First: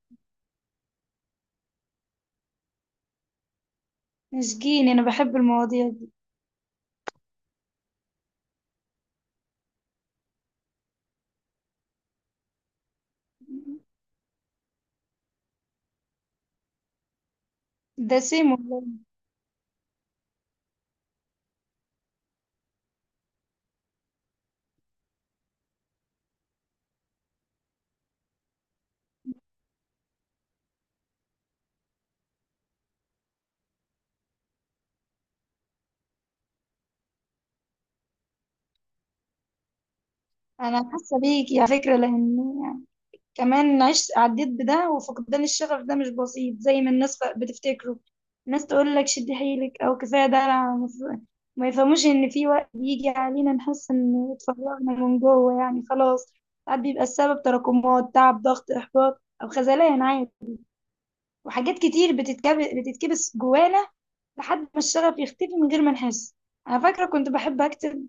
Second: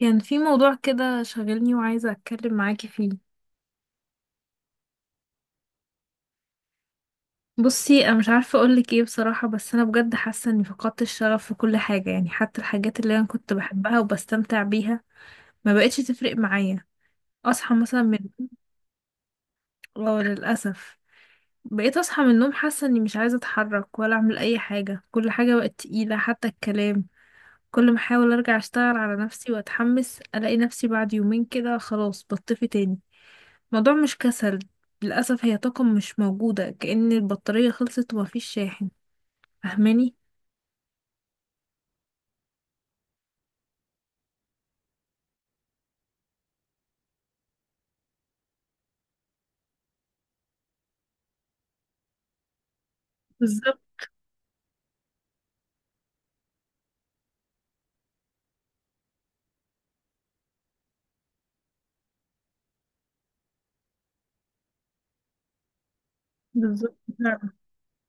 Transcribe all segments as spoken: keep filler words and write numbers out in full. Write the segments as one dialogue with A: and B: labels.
A: كان في موضوع كده شاغلني وعايزة أتكلم معاكي فيه.
B: مسكين، انا بحب المواضيع دي.
A: بصي، أنا مش عارفة أقولك إيه بصراحة، بس أنا بجد حاسة إني فقدت الشغف في كل حاجة، يعني حتى الحاجات اللي أنا كنت بحبها وبستمتع بيها ما بقتش تفرق معايا. أصحى مثلا
B: ده
A: من...
B: سيم والله.
A: اه، للأسف، بقيت أصحى من النوم حاسة إني مش عايزة أتحرك ولا أعمل أي حاجة، كل حاجة بقت تقيلة حتى الكلام. كل ما أحاول أرجع أشتغل على نفسي وأتحمس، ألاقي نفسي بعد يومين كده خلاص بطفي تاني. الموضوع مش كسل، للأسف هي طاقة مش موجودة، كأن البطارية خلصت ومفيش شاحن. فاهماني؟
B: انا حاسه بيك على فكره، لان يعني كمان عشت عديت بده. وفقدان الشغف ده مش بسيط زي ما الناس ف- بتفتكره. الناس تقول لك شد حيلك او كفايه ده، أنا مف- ما يفهموش ان في وقت بيجي علينا
A: بالظبط.
B: نحس ان اتفرغنا من جوه يعني خلاص. ساعات بيبقى السبب تراكمات تعب ضغط احباط او خذلان عادي، وحاجات كتير بتتكب... بتتكبس جوانا لحد ما الشغف يختفي من غير ما نحس. انا
A: بالظبط
B: فاكره كنت
A: فعلا.
B: بحب اكتب،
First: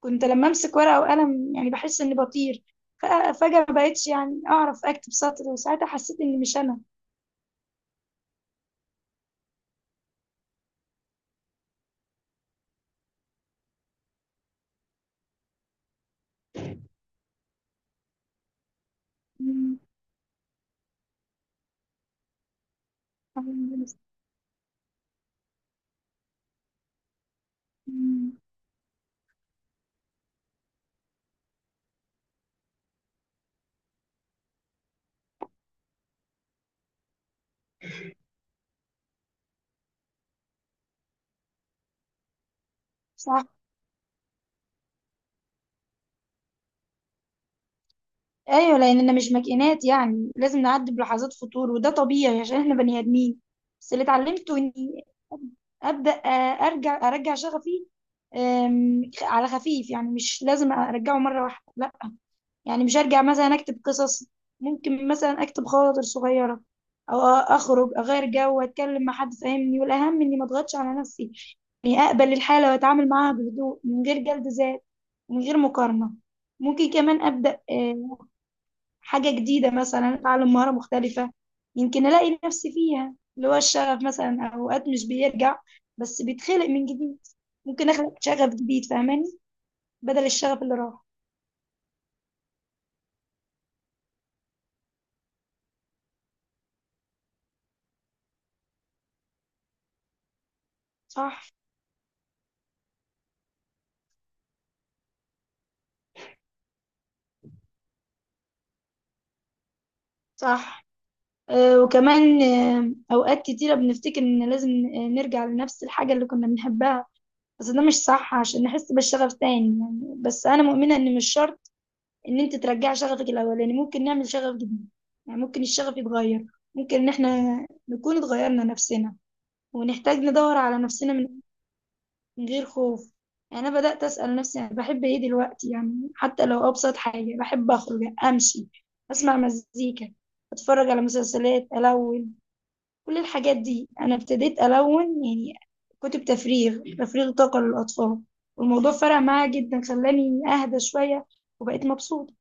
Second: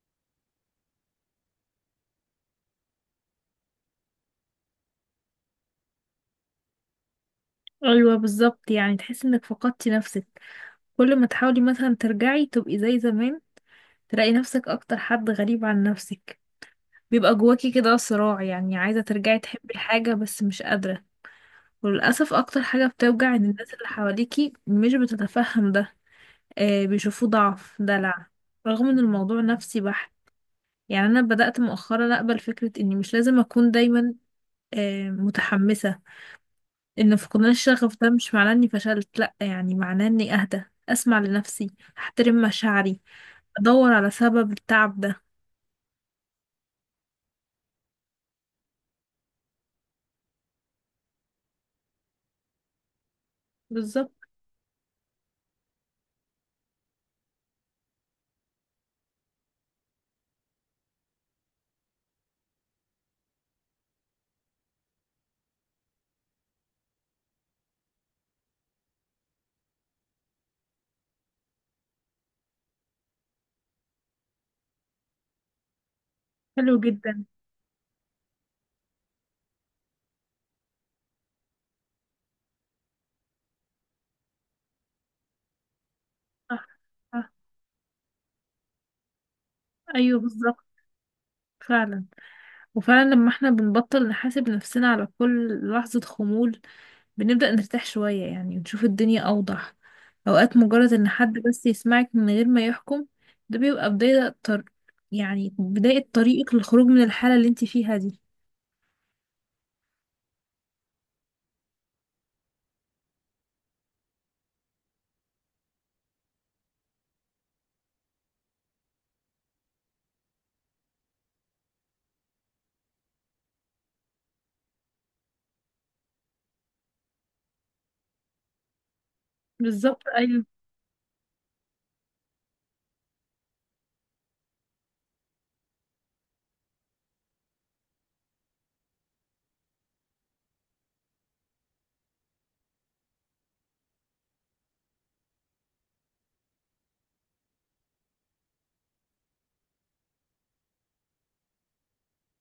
B: كنت لما امسك ورقه وقلم يعني بحس اني بطير. فأ- فجاه ما بقتش يعني اعرف اكتب سطر، وساعتها حسيت اني مش انا.
A: ايوه بالظبط، يعني تحس انك فقدتي نفسك. كل ما تحاولي مثلا ترجعي تبقي زي زمان، تلاقي نفسك اكتر حد غريب عن نفسك. بيبقى جواكي كده صراع، يعني عايزة ترجعي تحبي
B: مم.
A: حاجة بس مش قادرة. وللأسف أكتر حاجة بتوجع إن الناس اللي حواليكي مش بتتفهم ده، آه، بيشوفوه ضعف، دلع،
B: مم.
A: رغم إن الموضوع نفسي بحت. يعني انا بدأت مؤخرا اقبل فكرة اني مش لازم اكون دايما آه، متحمسة. ان فقدان الشغف ده مش معناه اني فشلت، لا، يعني معناه اني اهدى، اسمع لنفسي، احترم مشاعري،
B: صح.
A: ادور على سبب التعب ده.
B: ايوه لاننا مش ماكينات يعني لازم نعدي بلحظات فتور وده طبيعي عشان احنا بني ادمين. بس اللي
A: بالظبط.
B: اتعلمته اني ابدا آه، ارجع ارجع شغفي آم، على خفيف، يعني مش لازم ارجعه مره واحده لا. يعني مش هرجع مثلا اكتب قصص، ممكن مثلا اكتب خواطر صغيرة او اخرج اغير جو واتكلم مع حد فاهمني، والاهم اني ما اضغطش على نفسي، اني اقبل الحالة واتعامل معاها بهدوء من غير جلد ذات ومن غير مقارنة.
A: حلو
B: ممكن كمان
A: جدا.
B: ابدا آه، حاجة جديدة، مثلا اتعلم مهارة مختلفة، يمكن الاقي نفسي فيها. اللي هو الشغف مثلا اوقات مش بيرجع بس
A: صح.
B: بيتخلق من جديد.
A: صح.
B: ممكن اخلق شغف جديد فاهماني،
A: ايوه
B: بدل الشغف
A: بالظبط
B: اللي راح.
A: فعلا. وفعلا لما احنا بنبطل نحاسب نفسنا على كل لحظة خمول، بنبدأ نرتاح شوية يعني، ونشوف الدنيا أوضح. أوقات مجرد إن حد
B: صح.
A: بس يسمعك من غير ما يحكم، ده بيبقى بداية طر... يعني بداية طريقك للخروج من الحالة اللي انت فيها دي.
B: صح. آه، وكمان آه، أوقات كتيرة بنفتكر إن لازم آه، نرجع لنفس الحاجة اللي كنا بنحبها، بس ده مش صح عشان نحس بالشغف تاني. يعني بس أنا مؤمنة إن مش شرط إن أنت ترجع شغفك الأولاني، ممكن نعمل شغف جديد. يعني ممكن الشغف يتغير، ممكن إن إحنا نكون اتغيرنا نفسنا
A: بالظبط،
B: ونحتاج
A: أيوة.
B: ندور على نفسنا من من غير خوف. يعني أنا بدأت أسأل نفسي أنا بحب إيه دلوقتي، يعني حتى لو أبسط حاجة. بحب أخرج أمشي، أسمع مزيكا، أتفرج على مسلسلات ألون. كل الحاجات دي انا ابتديت الون يعني. كتب تفريغ تفريغ طاقة للاطفال، والموضوع فرق معايا جدا، خلاني اهدى شوية وبقيت مبسوطة.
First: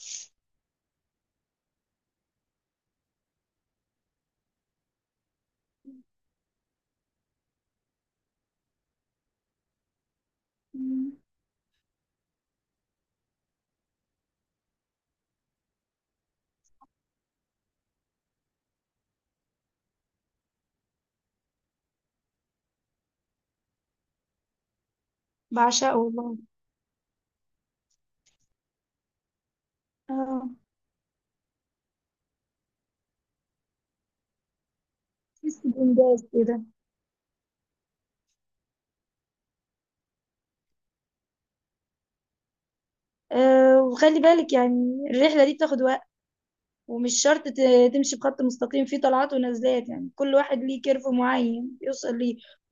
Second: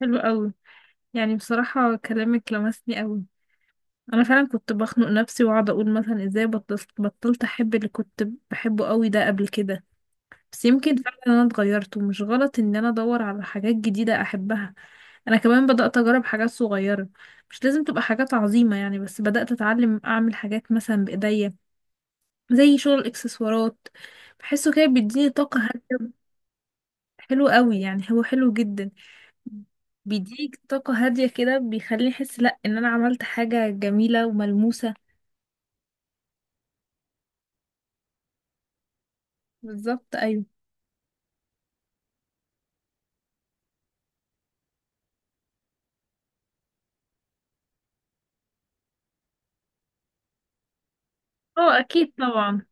A: حلو أوي. يعني بصراحة كلامك لمسني أوي. أنا فعلا كنت بخنق نفسي وأقعد أقول مثلا إزاي بطلت بطلت أحب اللي كنت بحبه أوي ده قبل كده، بس يمكن
B: مم.
A: فعلا انا اتغيرت، ومش غلط ان انا ادور على حاجات جديدة احبها. انا كمان بدأت اجرب حاجات صغيرة، مش لازم تبقى حاجات عظيمة يعني، بس بدأت اتعلم اعمل حاجات مثلا بايديا، زي شغل الاكسسوارات، بحسه كده بيديني طاقة
B: بعشقه
A: هادية.
B: والله.
A: حلو قوي، يعني هو حلو جدا،
B: اه،
A: بيديك طاقة هادية كده، بيخليني احس لا ان انا عملت حاجة جميلة وملموسة.
B: بحس بإنجاز كده.
A: بالظبط، ايوه.
B: أه وخلي بالك يعني الرحلة دي بتاخد وقت، ومش شرط ت- تمشي بخط مستقيم، فيه طلعات ونزلات يعني كل واحد ليه كيرف معين
A: اه، اكيد
B: يوصل ليه.
A: طبعا.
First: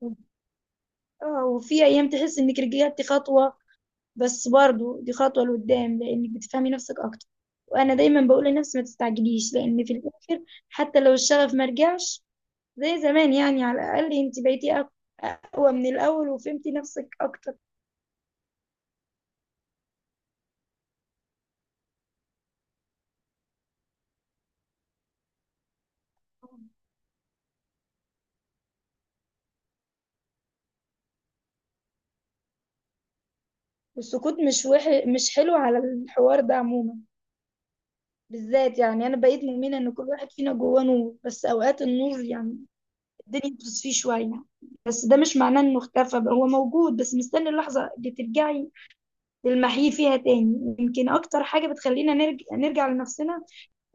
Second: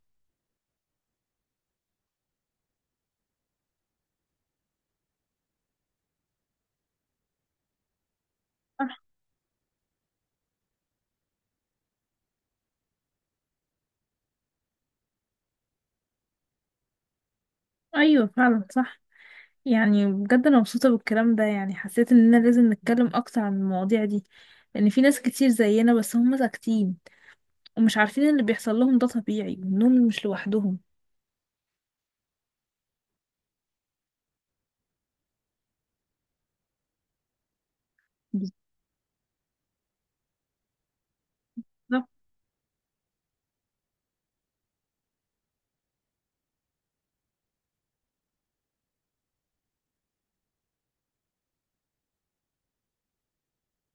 B: آه، وفي أيام تحس إنك رجعتي خطوة، بس برضو دي خطوة لقدام لأنك بتفهمي نفسك أكتر. وأنا دايما بقول لنفسي ما
A: صح.
B: تستعجليش، لأن في الآخر حتى لو الشغف ما رجعش زي زمان، يعني على الأقل أنت بقيتي أق- أقوى من الأول وفهمتي نفسك أكتر.
A: ايوه فعلا صح. يعني بجد انا مبسوطه بالكلام ده، يعني حسيت اننا لازم نتكلم اكتر عن المواضيع دي، لان في ناس كتير زينا بس هم ساكتين ومش عارفين إن اللي بيحصل لهم ده طبيعي وانهم مش لوحدهم.
B: والسكوت مش وح... مش حلو على الحوار ده عموما. بالذات يعني أنا بقيت مؤمنة إن كل واحد فينا جواه نور، بس أوقات
A: بالظبط.
B: النور يعني الدنيا بتصفيه شوية، بس ده مش معناه إنه اختفى، بقى هو موجود بس مستني اللحظة اللي ترجعي نلمحيه فيها تاني. يمكن أكتر حاجة بتخلينا نرجع, نرجع لنفسنا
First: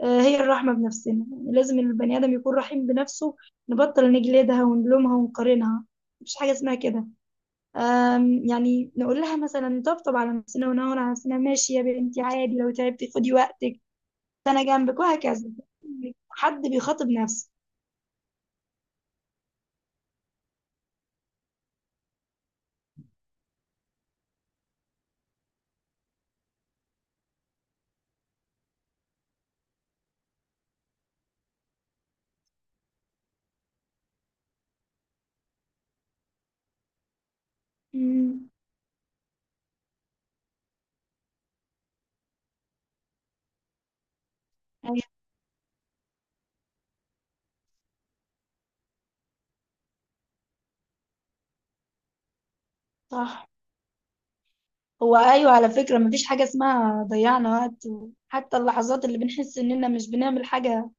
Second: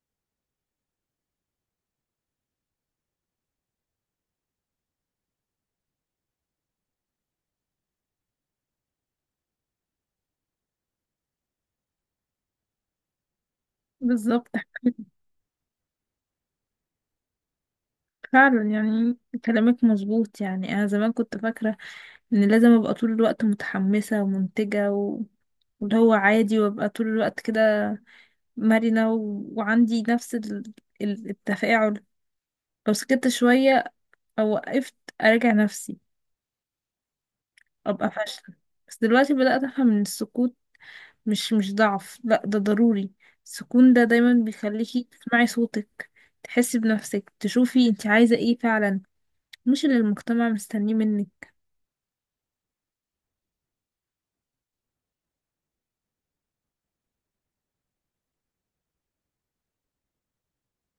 B: آه، هي الرحمة بنفسنا. يعني لازم البني آدم يكون رحيم بنفسه، نبطل نجلدها ونلومها ونقارنها، مفيش حاجة اسمها كده. آم، يعني نقول لها مثلا، طبطب على نفسنا ونهون على نفسنا، ماشي يا بنتي عادي لو تعبتي خدي وقتك،
A: بالظبط
B: أنا جنبك وهكذا. حد بيخاطب نفسه.
A: فعلا. يعني كلامك مظبوط، يعني انا زمان كنت فاكره ان لازم ابقى طول الوقت متحمسه ومنتجه و... واللي هو عادي، وابقى طول الوقت كده مرنة و... وعندي نفس ال... ال- التفاعل. لو سكت شوية أو وقفت أراجع نفسي، ابقى
B: مم،
A: فاشله. بس دلوقتي بدأت افهم ان السكوت مش مش ضعف، لا ده ضروري. السكون ده دايما بيخليكي
B: أيوة
A: تسمعي صوتك، تحسي بنفسك، تشوفي انت عايزة ايه فعلا، مش اللي المجتمع مستنيه منك.
B: صح. هو أيوة على فكرة، مفيش حاجة اسمها ضيعنا وقت، حتى اللحظات اللي بنحس إننا مش بنعمل حاجة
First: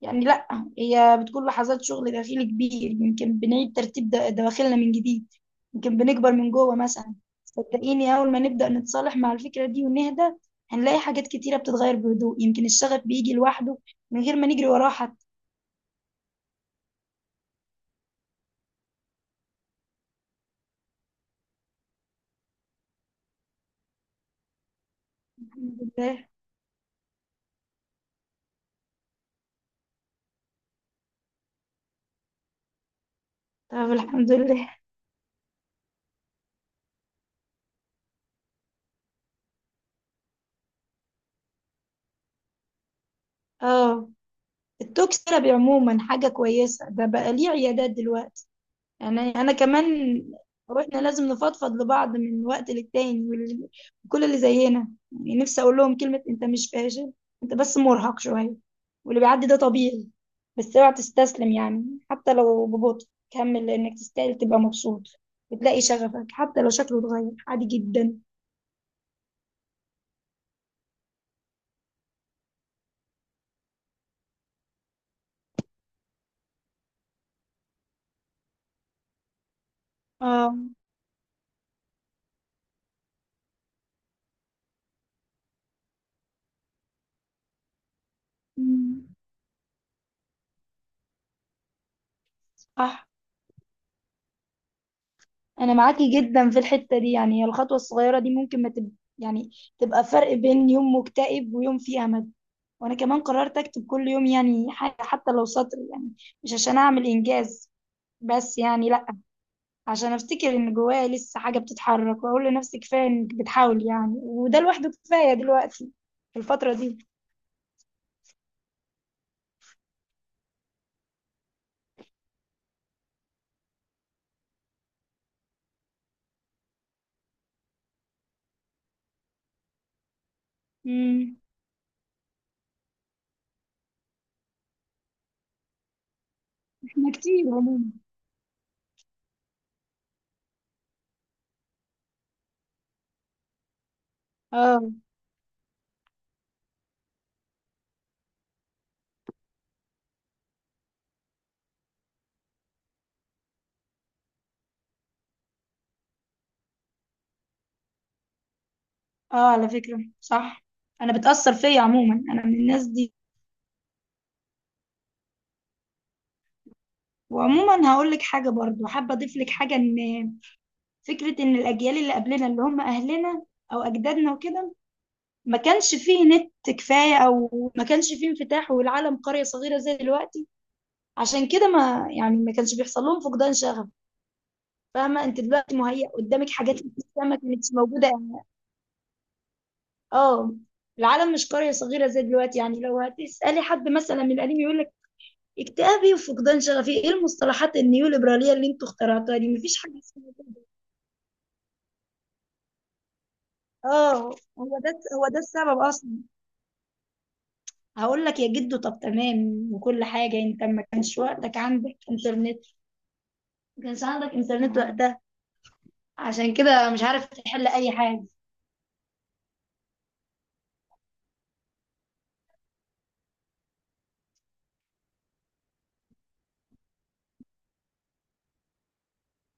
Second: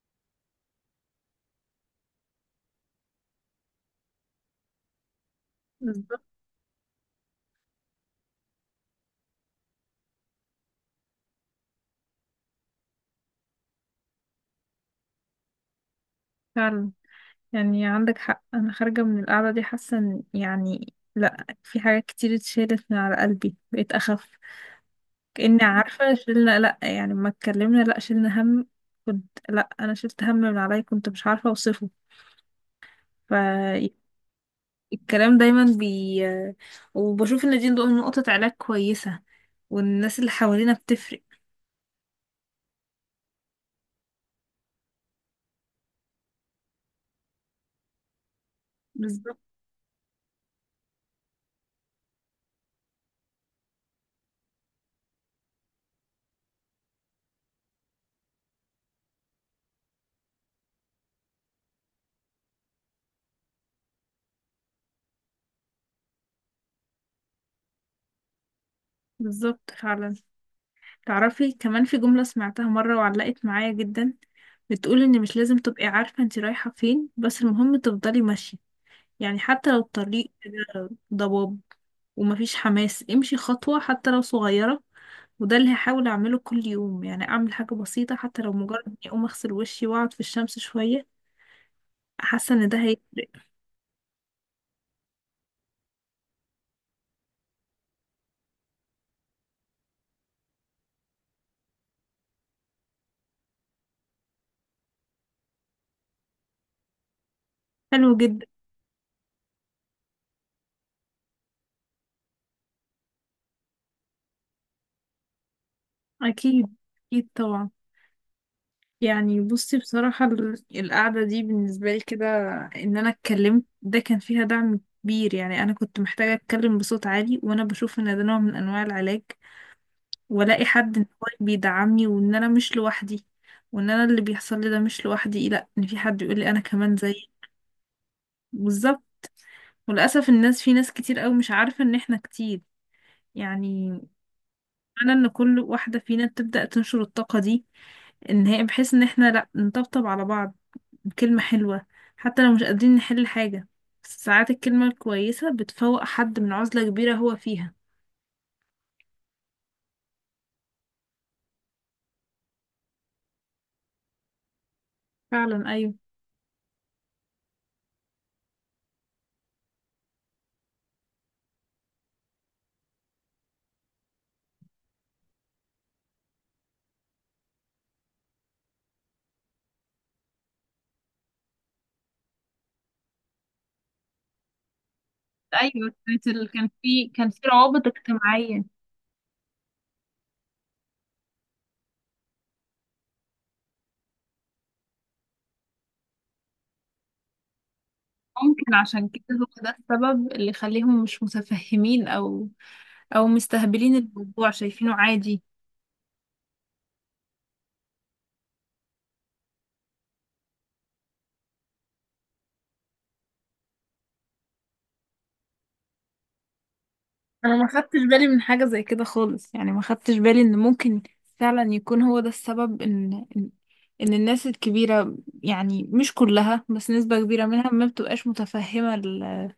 B: يعني، لا هي بتكون لحظات شغل داخلي كبير، يمكن بنعيد ترتيب د- دواخلنا من جديد، يمكن
A: بالظبط
B: بنكبر من جوه مثلا. صدقيني، أول ما نبدأ نتصالح مع الفكرة دي ونهدى، هنلاقي حاجات كتيرة بتتغير بهدوء، يمكن الشغف بيجي لوحده من غير ما نجري وراه حتى.
A: فعلا. يعني عندك حق، انا خارجه من القعده دي حاسه إن- يعني لا، في حاجات كتير اتشالت من على قلبي، بقيت اخف، كاني
B: الحمد
A: عارفه
B: لله.
A: شلنا، لا يعني ما اتكلمنا، لا شلنا هم، كنت لا، انا شلت هم من عليا، كنت مش عارفه اوصفه. ف
B: طب الحمد لله.
A: الكلام دايما بي وبشوف ان دي نقطة علاج كويسة، والناس اللي حوالينا بتفرق.
B: اه، التوك ثيرابي عموما حاجة كويسة، ده بقى ليه عيادات دلوقتي. يعني
A: بالظبط.
B: انا كمان، واحنا لازم نفضفض لبعض من وقت للتاني وال- وكل اللي زينا، يعني نفسي اقول لهم كلمة، انت مش فاشل، انت بس مرهق شوية، واللي بيعدي ده طبيعي، بس اوعى تستسلم. يعني حتى لو ببطء كمل، لانك تستاهل تبقى مبسوط، وتلاقي شغفك حتى لو شكله اتغير، عادي جدا.
A: بالظبط فعلا. تعرفي كمان في جملة سمعتها مرة وعلقت معايا جدا، بتقول ان مش لازم تبقي عارفة انت رايحة فين، بس المهم تفضلي ماشية، يعني حتى لو الطريق
B: اه.
A: كده ضباب ومفيش حماس، امشي خطوة حتى لو صغيرة. وده اللي هحاول اعمله كل يوم، يعني اعمل حاجة بسيطة حتى لو مجرد اني
B: أمم،
A: اقوم اغسل وشي واقعد في الشمس شوية، حاسة ان ده
B: صح.
A: هيفرق.
B: انا معاكي جدا في الحتة دي، يعني الخطوة الصغيرة دي ممكن ما تب... يعني تبقى فرق بين يوم مكتئب ويوم فيه امل. وانا كمان قررت اكتب كل يوم، يعني حاجة حتى لو سطر، يعني مش عشان اعمل انجاز،
A: حلو جدا.
B: بس يعني لا، عشان افتكر ان جوايا لسه حاجة بتتحرك، واقول لنفسي كفاية انك بتحاول يعني، وده لوحده كفاية دلوقتي في
A: أكيد.
B: الفترة دي.
A: أكيد طبعا. يعني بصي بصراحة ال- القعدة دي بالنسبة لي كده، إن أنا اتكلمت ده كان فيها دعم كبير، يعني أنا كنت محتاجة أتكلم بصوت عالي، وأنا بشوف إن ده نوع من أنواع العلاج، وألاقي حد إن هو
B: امم
A: بيدعمني وإن أنا مش لوحدي، وإن أنا اللي بيحصل لي ده مش لوحدي، لأ، إن في حد يقول لي أنا كمان
B: احنا
A: زيك.
B: كتير عموما.
A: بالظبط. وللأسف الناس، في ناس كتير أوي مش عارفة إن إحنا كتير. يعني
B: اه.
A: أنا إن كل واحدة فينا تبدأ تنشر الطاقة دي، إن هي بحيث إن إحنا لأ نطبطب على بعض، كلمة حلوة، حتى لو مش قادرين نحل حاجة، بس ساعات الكلمة الكويسة بتفوق حد من عزلة كبيرة هو فيها.
B: اه على فكرة صح، انا بتأثر فيا عموما، انا من الناس دي.
A: فعلا أيوه.
B: وعموما هقول لك حاجة برضو، حابة اضيف لك حاجة، ان فكرة ان الاجيال اللي قبلنا اللي هم اهلنا او اجدادنا وكده، ما كانش فيه نت كفاية أو ما كانش فيه انفتاح والعالم قرية صغيرة زي دلوقتي، عشان كده ما يعني، ما كانش بيحصل لهم فقدان شغف. فاهمة، أنت دلوقتي
A: ايوه
B: مهيأ
A: كانت ال-
B: قدامك
A: كان
B: حاجات
A: في
B: لسه
A: كان
B: ما
A: في
B: كانتش
A: روابط
B: موجودة يعني.
A: اجتماعيه.
B: اه، العالم مش قرية صغيرة زي دلوقتي، يعني لو هتسألي حد مثلا من القديم يقول لك اكتئابي وفقدان شغفي ايه المصطلحات النيوليبرالية اللي
A: ممكن
B: انتوا
A: عشان كده
B: اخترعتوها
A: هو
B: دي،
A: ده
B: مفيش حاجة اسمها
A: السبب اللي
B: كده.
A: يخليهم مش متفهمين، او او مستهبلين
B: اه
A: الموضوع
B: هو ده
A: شايفينه
B: هو ده
A: عادي.
B: السبب اصلا. هقول لك يا جدو، طب تمام وكل حاجة انت ما كانش وقتك عندك انترنت، ما كانش عندك انترنت وقتها، عشان كده مش عارف
A: انا ما
B: تحل اي
A: خدتش
B: حاجه.
A: بالي من حاجة زي كده خالص، يعني ما خدتش بالي ان ممكن فعلا يكون هو ده السبب ان ان إن الناس الكبيرة، يعني مش كلها بس نسبة كبيرة منها ما بتبقاش متفهمة ال-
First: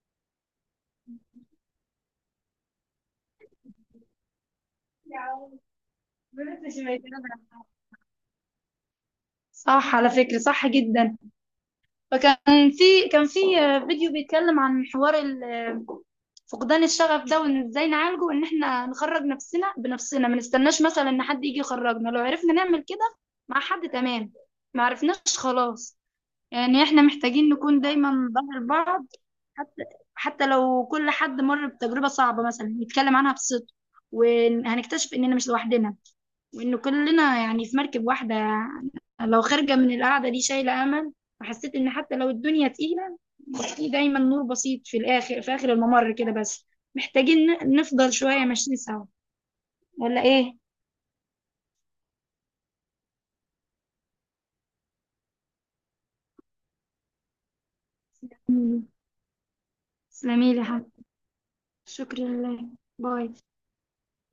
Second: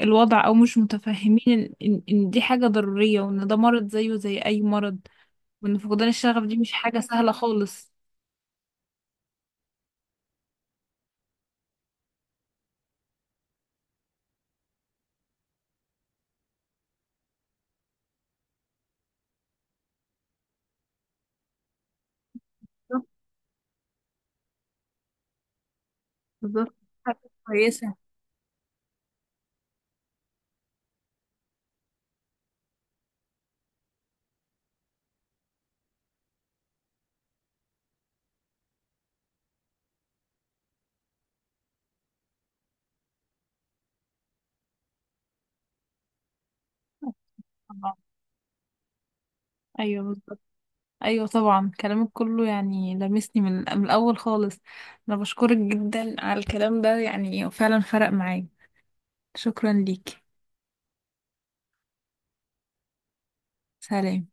A: الوضع، او مش متفهمين ان ان إن دي حاجة ضرورية، وان ده مرض زيه زي اي مرض، وان فقدان الشغف دي مش حاجة سهلة خالص.
B: صح على فكرة، صح جدا. فكان في كان في فيديو بيتكلم عن حوار ال- فقدان الشغف ده وان ازاي نعالجه، ان احنا نخرج نفسنا بنفسنا، ما نستناش مثلا ان حد يجي يخرجنا لو عرفنا نعمل
A: بالظبط.
B: كده، مع حد تمام. ما عرفناش خلاص.
A: بالظبط.
B: يعني احنا
A: حاجة
B: محتاجين نكون
A: كويسة.
B: دايما ظهر بعض. حتى حتى لو كل حد مر بتجربة صعبة مثلا يتكلم عنها بصدق، وهنكتشف إننا مش لوحدنا، وإن كلنا يعني في مركب واحدة. لو خارجة من القعدة دي شايلة أمل، وحسيت إن حتى لو الدنيا تقيلة في دايما نور بسيط في الآخر، في آخر الممر كده. بس محتاجين ن-
A: طبعا.
B: نفضل شوية ماشيين سوا.
A: ايوه
B: ولا
A: بالظبط.
B: إيه؟
A: ايوه طبعا، كلامك كله يعني لمسني من من الاول خالص. انا بشكرك جدا على الكلام ده، يعني فعلا فرق معايا.
B: تسلميلي.
A: شكرا ليك.
B: تسلميلي يا حبيبي. شكرا لله. باي.
A: سلام.